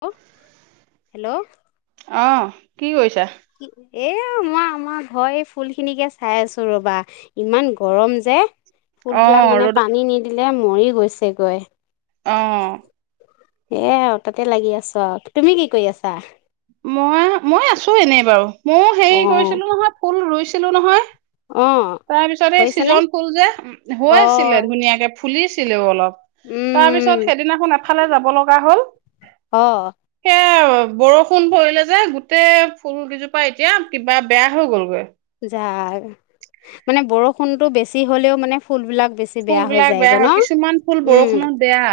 হেল hello অঁ কি কৰিছা এ আও মই আমাৰ ঘৰৰ এই ফুল খিনিকে চাই আছো ৰবা ইমান গৰম যে ফুলবিলাক অ', মানে ৰ'দত পানী নিদি দিলে মৰি গৈছেগৈ আহ এ তাতে লাগি আছো তুমি কি কৰি আছা মই মই আছো এনেই বাৰু ময়ো হেৰি অ কৰিছিলো নহয় ফুল ৰুইছিল ছিলো নহয় অ তাৰপিছত এই কৰিছানে সৃজন ফুল যে হৈ অ আছিলে ধুনীয়াকে ফুলিছিলেও অলপ। তাৰ পিছত উম সেইদিনাখন আপ ফালে যাব লগা হ'ল। অ', এ', বৰষূণ ফোন পৰিলে যে গোটেই ফুল গিজোপা এতিয়া কিবা বেয়া হৈ গলগৈ। যাক, মানে বৰষুণতটো বেছি হ'লেও মানে ফুলবিলাক বেছি ফুল বেয়া হৈ বিলাক যায়গৈ বেয়া ন হয় কিছুমান ফুল উম বৰষুণত বেয়া,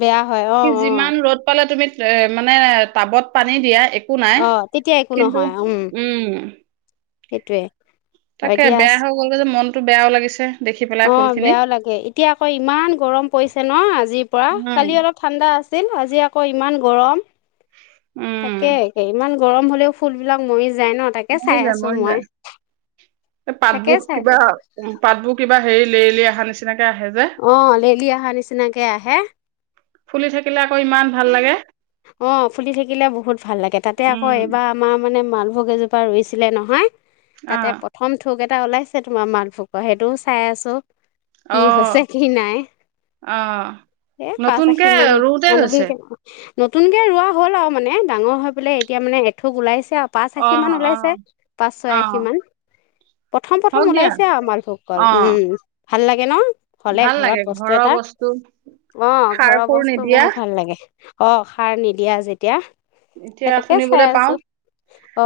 বেয়া হয় অ কি অ যিমান ৰ'দ পালে তুমি এ, মানে টাবত পানী দিয়া এ একো নাই অ তেতিয়া একো কিন্তু, নহয় উম। সেইটোৱে। হয় তাকে দিয়া বেয়া হৈ গ'লগে যে মন তো বেয়াও লাগিছে। দেখি পেলাই অ, ফুল খিনি। বেয়াও লাগে এতিয়া আকৌ ইমান গৰম পৰিছে ন আজিৰ পৰা কালি অলপ ঠাণ্ডা আছে আছিল আজি আকৌ ইমান গৰম। তাকে উম, ইমান গৰম হ'লেও ফুল বিলাক মৰি য মৰিযায়-মৰিযায়, এ তাকে পাতবোৰ চাই আছো কিবা কুঁহ পাতবোৰ কিবা হেৰি লেৰেলি আহা নিচিনাকে আহে যে অ, লেলি আহা নিচিনাকে আহে। ফুলি থাক অ, ফুলি থাকিলে বহুত ভাল লাগে তাতে আকৌ উম, এইবাৰ আমাৰ মানে মান আম কেজোপা ৰুইছিলে নহয়। তাতে অ', প্ৰথম থোক এট এটা ওলাইছে তোমাৰ মালভোকৰ সেইটোও চাই আছো। অ, কি হৈছে কি নাই অ, নতুনকে ৰুতে সান্দহখিনি কেনেক নতুনকে ৰোৱা হ'ল আৰু মানে ডাঙৰ হৈ পেলাই এতিয়া মানে এঠোক ওলাইছ [inaudible] পাঁচআশী মান অ', ওলাইছে অ', পাঁচ-ছয় আশী অ', মান। হওক প্ৰথম-প্ৰথম দিয়া ওলাইছে আও মালভোক কল, অ', উম। ভাল লাগে ন। হ'লে ভাল ঘৰত লাগে বস্তু ঘৰৰ এটা বস্তু অ ঘৰৰ সাৰ-সুৰ বস্তু নিদিয়া। বহুত ভাল লাগে অ', সাৰ নিদিয়া যেতিয়া। সেই এতিয়া তাকে চাই শুনিবলৈ পাও আছো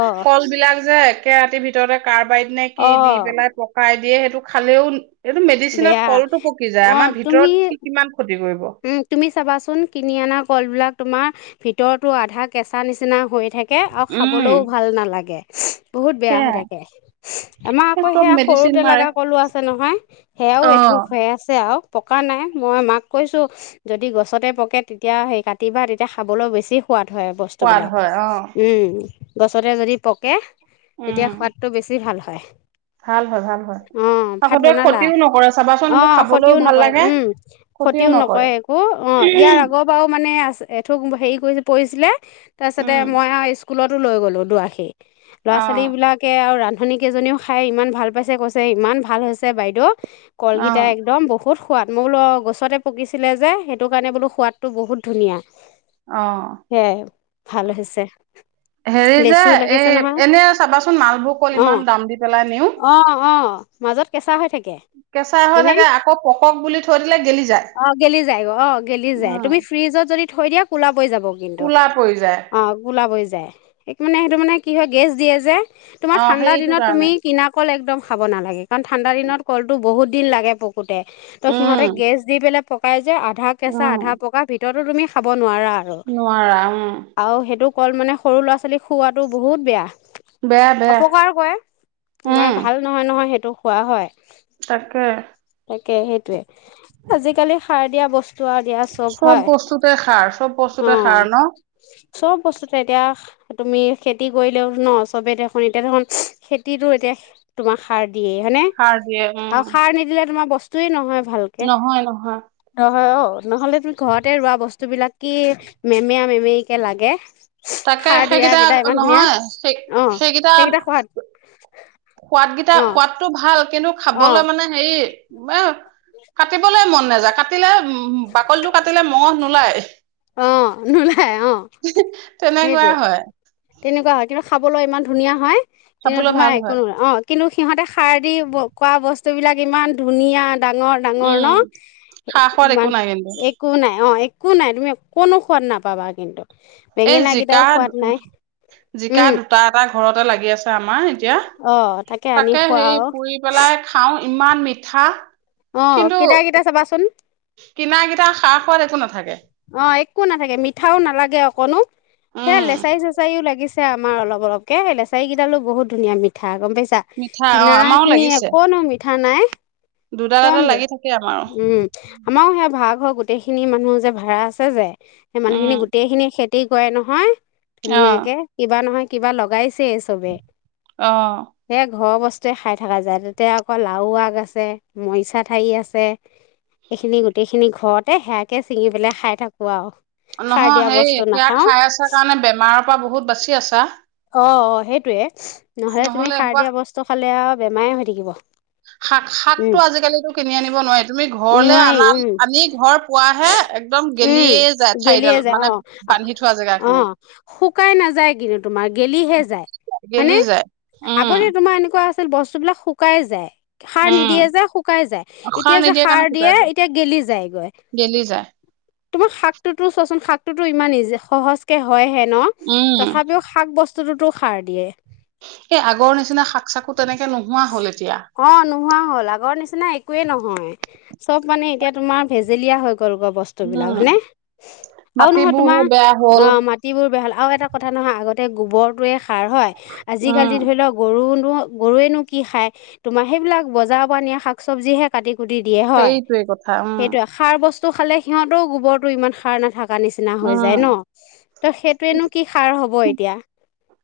অ কল বিলাক যে একে ৰাতিৰ ভিতৰতে কাৰ বাইদি ননে কি অ দি পেলাই পসাই দিয়ে সেইটো খালেও এইটো বেয়া মেডিচিনত কলটো পকি অ যায় আমাৰ তুমি ভিতৰত সি কিমান ক্ষতি কৰিব উম তুমি চাবাচোন কিনি অনা কল বিলাক তোমাৰ ভিতৰতো আধা কেঁচা নিচিনা হৈ থাকে তাকে আৰু উম খাবলৈও ভাল নালাগে [inaudible] বহুত বেয়া হৈ সেয়াই থাকে আমাৰ সেই আকৌ চব সেয়া মেডিচিন সৰুতে মাৰে লগা কলো আছে নহয় সেয়াও এথুক অ', হৈ আছে আৰু পকা নাই মই মাক কৈছোঁ যদি গছতে পকে তেতিয়া সেই কাটিবা তেতিয়া খাবলৈ বেছি সোৱাদ হয় সোৱাদ বস্তুবিলাক হয় অ', উম গছতে যদি পকে উম, তেতিয়া সোৱাদটো বেছি ভাল হয় [inaudible] ভাল হয়, ভাল হয়, অঁ ভাত আসতে বনালা ক্ষতিও নকৰে চাবাচোন হেইটো অ', ক্ষতিও খাবলৈও ভাল নকৰে লাগে। উম, ক্ষতিও নকৰে একো অ ইয়াৰ আগৰ বাৰু এঠোক হেৰি পৰিছিলে তাৰপাছতে উম, মই আৰু স্কুলতো লৈ গ'লোঁ দূআশী ল'ৰা ছোৱালী অ', বিলাকে আৰু ৰান্ধ ৰান্বনীনিকেইজনীও খাই ইমান ভাল পাইছে কৈছে ইমান ভাল হৈছে বাইদেউ কলগিটা অ', একদম বহুত সোৱাদ মৌল গ গছতে পকিছিলে যে সেইটো কাৰণে বোলো সোৱাদটো বহুত ধুনীয়া অ সেয়াই ভাল হৈছে হেৰি যে লেচু লাগিছে এই নহয় এনে চাবাচোন মালভোগ অ ইমান দাম দি পেলাই নিও অ', অ', মাজত কেঁচা হৈ থাকে কেঁচা হৈ হয়নে? থাকে আকৌ পকক বুলি থৈ দিলে গেলি যায়। অ গেলি যায় অ গেলি যায় তুমি উম, ফ্ৰিজত যদি থৈ দিয়া কোলা যাব কিন্তু কোলা পৰি যায়। অ গোলাব হৈ য স মানে সেইটো মানে কি হয় গেছ দিয়ে যে তোমাৰ অ', ঠাণ্ডা সেইটো দিনত তুমি কাৰণে। কিনা কল একদম খাব নালাগে, কাৰণ ঠাণ্ডা দিনত কলটো বহুত দিন লাগে পক ফুতে, ত' উম, সিহঁতে দি পেলাই পকাই যে, আধ আধা কেঁচা, উম, আধা পকা ভিতৰত। আৰু তুমি খাব নোৱাৰা আৰু, নোৱাৰা উম, আও হেটো। কল মানে সৰু ল'ৰা ছোৱালীক খওোৱাটো বহুত বেয়া। বেয়া বেয়া। অপকাৰো কৰে, উম, তোমাৰ ভাল নহয়-নহয় হে। খোৱা হয়। তাকে তাকে সেইটোৱে। আজিকালি সাৰ দিয়া বস্তু। আৰু দিয়া চব হয়! বস্তুতে সাৰ, চব অ বস্তুতে সাৰ ন? চব বস্তুতে এতিয়া তুমি খেতি কৰিলেও ন চবেই দেখোন এতিয়া দেখোন খেতিতো এতিয়া তোমাক সাৰ। দিয়ে হয়নে সাৰ দিয়ে উম, আৰু সাৰ নিদিলে তোমাৰ বস্তু। সেইটো নহয় এহ! নহয় নহয় নহয় অ নহলে তুমি ঘৰতে ৰোৱা বস্তু বিলাক কি মেমেয়া মেমেয়ী কে লাগে। তাকে খাৰ দিয়া সেইকেইটা কেইটা ইমান ধুনীয়া নহয় সেই অ সেইকেইটা। সোৱাদ গেইটা অ সোৱাদতটো ভাল অ খাবলৈ মানে হেৰি ম খাতে কাটিবলৈ মন নাযায় কাটিলে উম, বাকলটো কাটিলে মঙহ নোলায়। অ', নোলায় অ', তেনেকুৱাই সেইটোৱে হয়, তেনেকুৱা হয় কিন্তু খাব ক'বলৈ ইমান ধুনীয়া হয়। কিন্তু খাবলৈ তোমাৰ ভাল একো হয়। নো অ'। কিন্তু সিহঁতে সাৰ দি ব কোৱা বস্তুবিলাক ইমান ধুনীয়া। ডাঙৰ -ডাঙৰ উম, ন খা সোৱাদ একো নাই কিন্তু। ', একো নাই অ', কোন নাই তুমি, কোনো সোৱাদ নাপাবা কিন্তু। এই বেঙেনা জিকা কেইটাও ', সোৱাদ নাই -জিকা, উম দুটা- এটা ঘৰতে লাগি আছে, আমাৰ এতিয়া। অ আনি তাকে খোৱা সেই আৰু পুৰি পেলাই খাও। ইমান মিঠা। অ কিন্তু, কেইটা কেইটা চাবাচোন কিনা কেতা সাৰ, সোৱাদ একো নাথাকে। অএক একো নাথাকে মিঠাও নালাগে অকনো হে' উম লেচাই-চেচাই ও লাগিছে। এ আমাৰ অলপ অলপ কে এ লেচাৰী কেইডালো বহুত ধুনীয়া মিঠা গম পাই ছা মিঠা অ কিনা আমাৰো খিনি লাগিছে একনো মিঠ থানাই দুডাল এডাল তমবে লাগি থাকে আমাৰো উম আমাৰো সেই ভাড়াঘৰ গোটেইখিনি মানুহ যে ভা ভাড়া আছে যে সেই মানুহখিনি উম গোটেই খিনি খেদ গোটেই গয় নহয় অ ধুনীয়াকে কিবা নহয় কিবা লগাইছেই চবে- অ সে ঘৰ বস্ত বস্তুৱে খাই থকা যায় তাতে আকৌ লাউ আগ আছে, মৰিচা ঠাৰি আছে, এইখিনি গোটেইখিনি ঘৰতে সেয়াকে ছিঙি পেলাই খাই থাকোঁ আউ নহয় সেই সেয়া খাই আছা কাৰণে বেমাৰৰ পৰা বহুত বাচি আছা। অঁ অঁ সেইটোৱে। নহলে তুমি সাৰ দিয়া বস্তু খালে অ বেমাৰে হৈ থাকিব। শাক শাকটো উম আজিকালিতো কিনি আনিব নোৱাৰি তুমি ঘৰলে নোৱাৰি উম আনা-আনি ঘৰ পোৱাহে এ উম গেলিয়ে যায় অ', বান্ধি থোৱা জেগা খিনি অ' শুকাই নাযায় কিন্তু তোমাৰ গেলিহে যায় গেলি হয়নে? যায়। উম, আগতে তোমাৰ এনেকুৱা আ বস্তুবিলাক শুকাই যায়। সাৰ উম, নিদিয়ে যে, শুকাই যায়। এতিয়া যে, নিদিয়াৰ কাৰণে সাৰ দিয়ে শুকাই যায়, এতিয়া গেলি যায়গৈ। গেলি যায়। তোমাৰ শাকটোতো চোৱাচোন শাকটোতো ইমান ইযে সহজকে হয় হে নহ উম, তথাপিও শাক বস্ টোতো সাৰ দিয়ে। এই আগৰ নিচিনা শাক-চাকো তেনেকে নোহোৱা হ'ল এতিয়া। নাই একোৱে নহয় চব মানে এতিয়া তোমাৰ ভেজেলীয়া হৈ গল গ বস্তু বিলাক উম, হায়নে? আৰু নহয় তোমাৰ মাটিবোৰহে বেয়া হ'ল। অ' মাটিবোৰ বেয়া হল আৰু এটা কথা নহয় আগত তে গোবৰটোৱে সাৰ হয় উম, আজিকালি ধৰিলোৱা গৰু গৰুৱাইনো কি খাই তোমাৰ সেইবিলাক বজাৰপা নিয়া শাক চবজি কাতি কোটি দিয়ে হয়, সেইটোৱে কথা উম, সেইটোৱে সাৰ বস্তু ত ', খালে খিহঁতৰ গুবৰ্টো ইমান সাৰ নাথক কা নিচিনা হৈ উম, যায় ন, তে সেইটোৱেই নু কি সাৰ হব। এতিয়া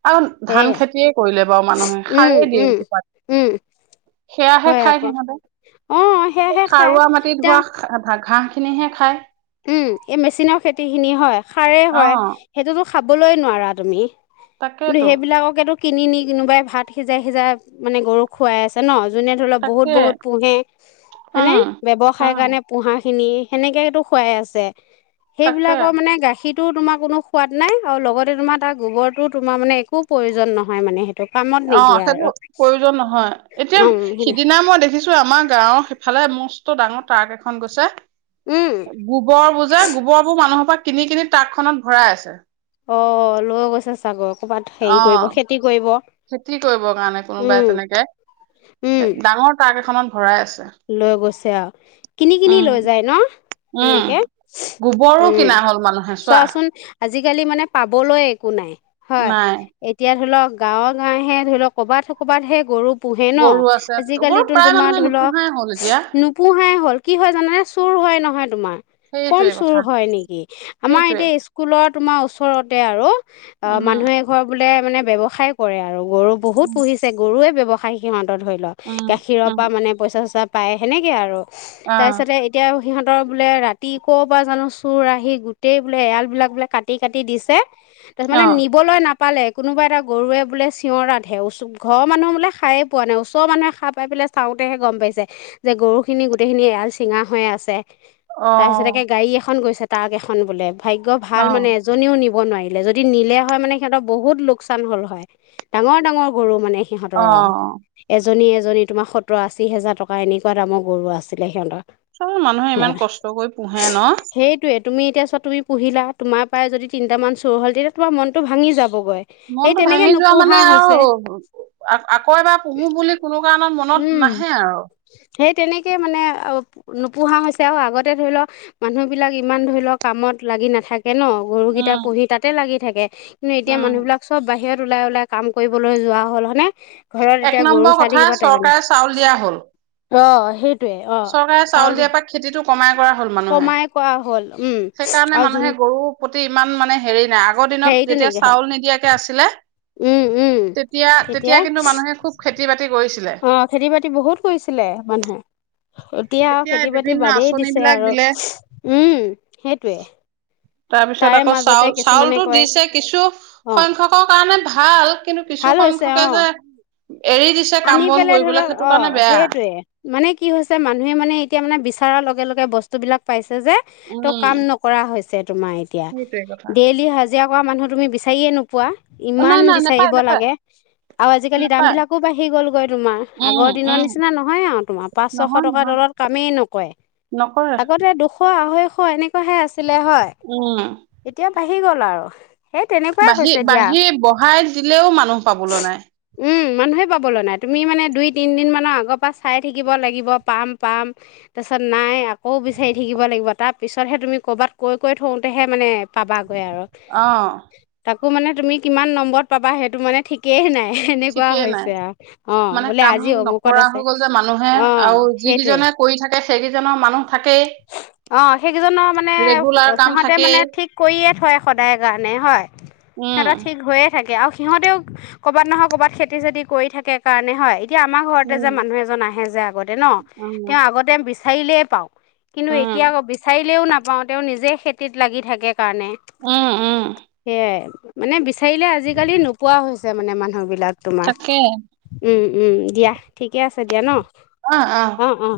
আন ধান সেয়া খেতিয়ে কৰিলে। প্ৰাইভাক মানুহে উম সাৰো দিয়ে উম নেকি, তাত? উম সৈয়াহে হয় খাই আকৌ সিহঁতে, অঁ সেয়াহে খায় সাৰুৱা মাটিত এতিয়া হোৱা খ' গাহ খিনিহে খায়। উম', - এই মেচিনৰ খেতি খিনি হয়, সাৰে হয়, অ', সেইটোতো খাবই, খাবলৈ নোৱাৰা তুমি। কিন্তু তাকেতো সেইবিলাককেটো কিনি নি কিনোবাই ভাত সিজাই - সিজাই মানে গৰুক খোৱাই আছে ন। জোনে ধৰক বহুত তাকে -বহুত পোহে, হয়নে উম, ব্যৱসায় উম, কাৰণে পোহা। খিনি সেনেকেইটো খুৱাই আছে। তাকে। সেইবিলাকৰ মানে গাখি কিন্তু তোমাৰ কোনো সোৱাদ নাই আৰু লগতেই তোমাৰ তাৰ গোবৰটো তোমাৰ মানে একো প্ৰয়োজন নাহে মানে হেট অ', সেইবোৰ প্ৰায়োজন হয় উম এতিয়া সেইটোৱে। সিদিনা মই দেখিছো আমাৰ গাঁওৰ সিফালে মস্ত ডাঙৰ ট্ৰাক এখন গৈছে। উম গোবৰ বোৰ যে, গোবৰ বোৰ মানুহৰ পৰা কিনি - কিনি ট্ৰাক খনত ভৰাই আছে। চাগক। অ', খেতি কৰিব কাৰণে কুনবায় উম তেনেকে, উম ডাঙৰ ট্ৰাক এখনত ভৰাই আছে। লৈ গৈছে অ', কিনি - কিনি উম লৈ জাই ন উম তেনেকে, গোবৰো উম', কিনা হ'ল মানুহে চোৱা চোৱাচোন আজি আজিকালি মানে পাবলৈ একো নাই, হয়, নাই এতিয়া ধৰি লওক গাঁৱৰ গায়হে ধৰি লওক কবাতহে- কবাত সে গৰু পূহে ন গৰু আছে ', গৰু আজিকালিতো প্ৰায় তোমাৰ মানুহে ধৰি লওক নোপোহাই হ'ল এতিয়া নুপূহাই হ'ল। কি হয় জানা নে চুৰ হয় নহয় তোমাৰ। কম সেইটোৱে চুৰ কথা হয় নেকি আমাৰ সেইটোৱে এতিয়া স্কুলত তোমাৰ ওচৰতে আৰু। অ', উম মানুহে এঘৰ বোলে মানে ব্যৱসায় কৰে আৰু। গৰু বহুত উম পুহিছে গৰুৱে ব্যৱসায়ি সিহঁত ধৰি লওঁ উম গাখীৰৰ উম পৰা মানে পইচা আ পায় সেনেকে আৰু। অ তাৰপিছতে এতিয়া সিহঁতৰ বোলে ৰাতি ক'ৰ পৰা জানো চোৰ আহি গোটেই বোলে এৰালবিলাক বোলে কাটি কাটি দিছে। ত অ মানে নিবলৈ নাপ পালে কোনোবা এটা গৰুৱে বোলে চিঞৰা ৰাধে চৰৰ মানুহ বোলে খায়াই পোৱা নাই ওচৰ মুহে খ পাই পেলাই চাওঁতেহে গম পাইছে। যে গৰু খিনি গোটেইখিনি এৰাল চিঙা হৈ আছে। তাৰপিছত তে গাড়ী এখন গৈছা। তাক এখন বোলে ভাগ্য অ ভাল মানে অ এজনীও নিব নোৱাৰিল যদি নিলে হয় মানে সিহঁতৰ বহুত লোকচান হ'ল হয় ডাঙৰ ডাঙৰ গৰু মানে সিহঁতৰ ৰা অ এ এজনী এজনী তোমাৰ সতৰ আশী হোজাৰ টকা ক এনেকুৱা দামৰ গৰু আছিলে সিহঁতৰ চ মানুহে ইমান কষ্টকৈ পোহে ন সেইটোৱে তুমি এতিয়া চোৱা তুমি পহিলা তোমাৰই যদি তিনিামান চোৰ হ'ল তেতিয়া তোমাৰনটো ভাঙি যাব মনতটো ভাঙি যোৱা মানে আৰু আকৌ এবাৰ পুহো বুলি কোনো কাৰণত মনত নাহে আৰু উ সেই তেনেকৈ মানে নোপোহা হৈছে আৰু আগতে ধৰি লওক মানুহবিলাক ইমান ধৰি লওক কামত লাগি নাথাকে কে ন গৰু কিতা উম পুহি তাতে লাগি থাকে কিন্তু এতিয়া উম মানুবাক চব বাহিৰত ওলাই ওলাই কাম কৰিবলৈ যোৱা হ'ল হৈ? এক নম্বৰ কথা চৰকাৰে চাউল দিয়া হল অ সেই চৰকাৰে চাউল দিয়াৰ পৰা খেতিতটো কমাই কৰা হয় কমাই কোৱা হ'ল। উম সেইকাৰণে আৰু যোন মানুহে গৰুৰ প্ৰতি ইমান মানে হেৰি নাই। আগ আগৰ দিনত হেৰিটো যেতিয়া নাইকিয়া হ'ল চাউল নিদিয়াকে আছিলে উম উম তেতিয়া-তেতিয়া তেতিয়া কিন্তু মানুহে খুব খ খেতি-বাত অ', খেতি-বাতি বহুত কৰিছিলে মানুহে। এতিয়া আৰু খেতি-বাতি বিভিন্ন বাদেই আঁচনি দিছে বিলাক আৰু দিলে উম, সেইটোৱে। তাৰপিছত তাৰে আকৌ মাজতে কিছুমানে চাউল-চাউলটো কয় দিছে। কিছু অ সংখ্যকৰ কাৰণে ভাল কিন্তু ভাল কিছু হৈছে সংখ্যকে অ যে এৰি দিছে কাম আনি বন পেলে কৰিবলৈ ধৰা। সেইটো কাৰণে অ', বেয়া সেইটোৱে মানে কি হৈছে মানুহে মানে এতিয়া মানে বিচ চাৰৰ লগে লগে বস্তু বিলাক পাইছ যে তো উম কাম নকৰা হৈছ তোমাৰ এতিয়া, সেইটোৱে কথা ডেইলী হাজ হাজিৰা কৰা মানুহ তুমি বিচাৰিয়েই নোপোৱা। অ ইমান নাই নাই নেপায় বিচাৰিব নেপায় লাগে আৰু আজিকালি নেপায় দামবিলাক আকৌ বাঢ়ি গলগৈ তোমাৰ। উম আগৰ দিনৰ উম নিচিনা নহয় আৰু তোমাৰ পাঁচ-ছশ নহয় টকাৰ নহয় তলত কামেই নকৰে। নকৰে আগতে দুশ-আঢ়ৈ অ, এনেকুৱাহে আছ ছিলে হয়। এতিয়া বাঢ়ি গ'ল আৰু। সেই তেনেকুৱাই হৈছে দিয়া বাঢ়ি-বাঢ়ি-বঢ়াই দিলেও মানুহ পাবলে নাই। উম মানুহে পাবলৈ নাই। তুমি মানে দুই-তিনমানৰ আগৰ পৰা চাই থাকিব লাগিব। পাম-পাম তাৰপিছত, নাই আকৌ বিচাৰি থাকিব লাগিব। তাৰ পিছতহে তুমি ক'ৰবাত কৈ কৈ থ‌ওঁতেহে মানে পাবাগৈ আৰু অ তা আকৌ, মানে তুমি কিমান নম্বৰত পাবা। সেইটো মানে ঠিকেই নাই। সেনেকুৱা ঠিকেই হৈছ নাই মানে কাম নকৰা আছে হৈ গ'ল যে মানুহে অঁ আৰু সেইটোৱে যিকেইজনে কৰি থাকে। সে সেইকেইজনৰ মানুহ থাকেই। অ', সেইকেইজনৰ মানে ৰেগুলাৰ কাম সিহঁতে থাকেই মানে ঠিক কৰিয়ে থয়, সদায় কাৰণে হয়। উম সিহঁতৰ ঠিক হৈয়ে থাকে আৰু সি সিহঁতেও ক'ৰবাত নহয় ক'ৰবাত খেতি-চেতি কৰি থাকে কাৰণে হয়। এতিয়া আমাৰ ঘৰতে উম যে মানুহ এজন আহে যে আগতে ন। উম তেওঁ আগতে বিশ চাৰিলেয়ে পাওঁ। কিন্তু এই উম এতিয়া আকৌ বিচাৰিলেও নাপ পাওঁ তেওঁ নিজে খেতিত লাগি থাকে। কাৰণে উম উম সেইয়াই। মানে বিশ ঠাৰিললৈ আজিকালি নোপোৱা হৈছে। মানে মানুহ বিলাক। তোমাৰ তাকে উম উম দিয়া ঠিকে আছে দিয়া ন। অ', অ'। অঁ অঁ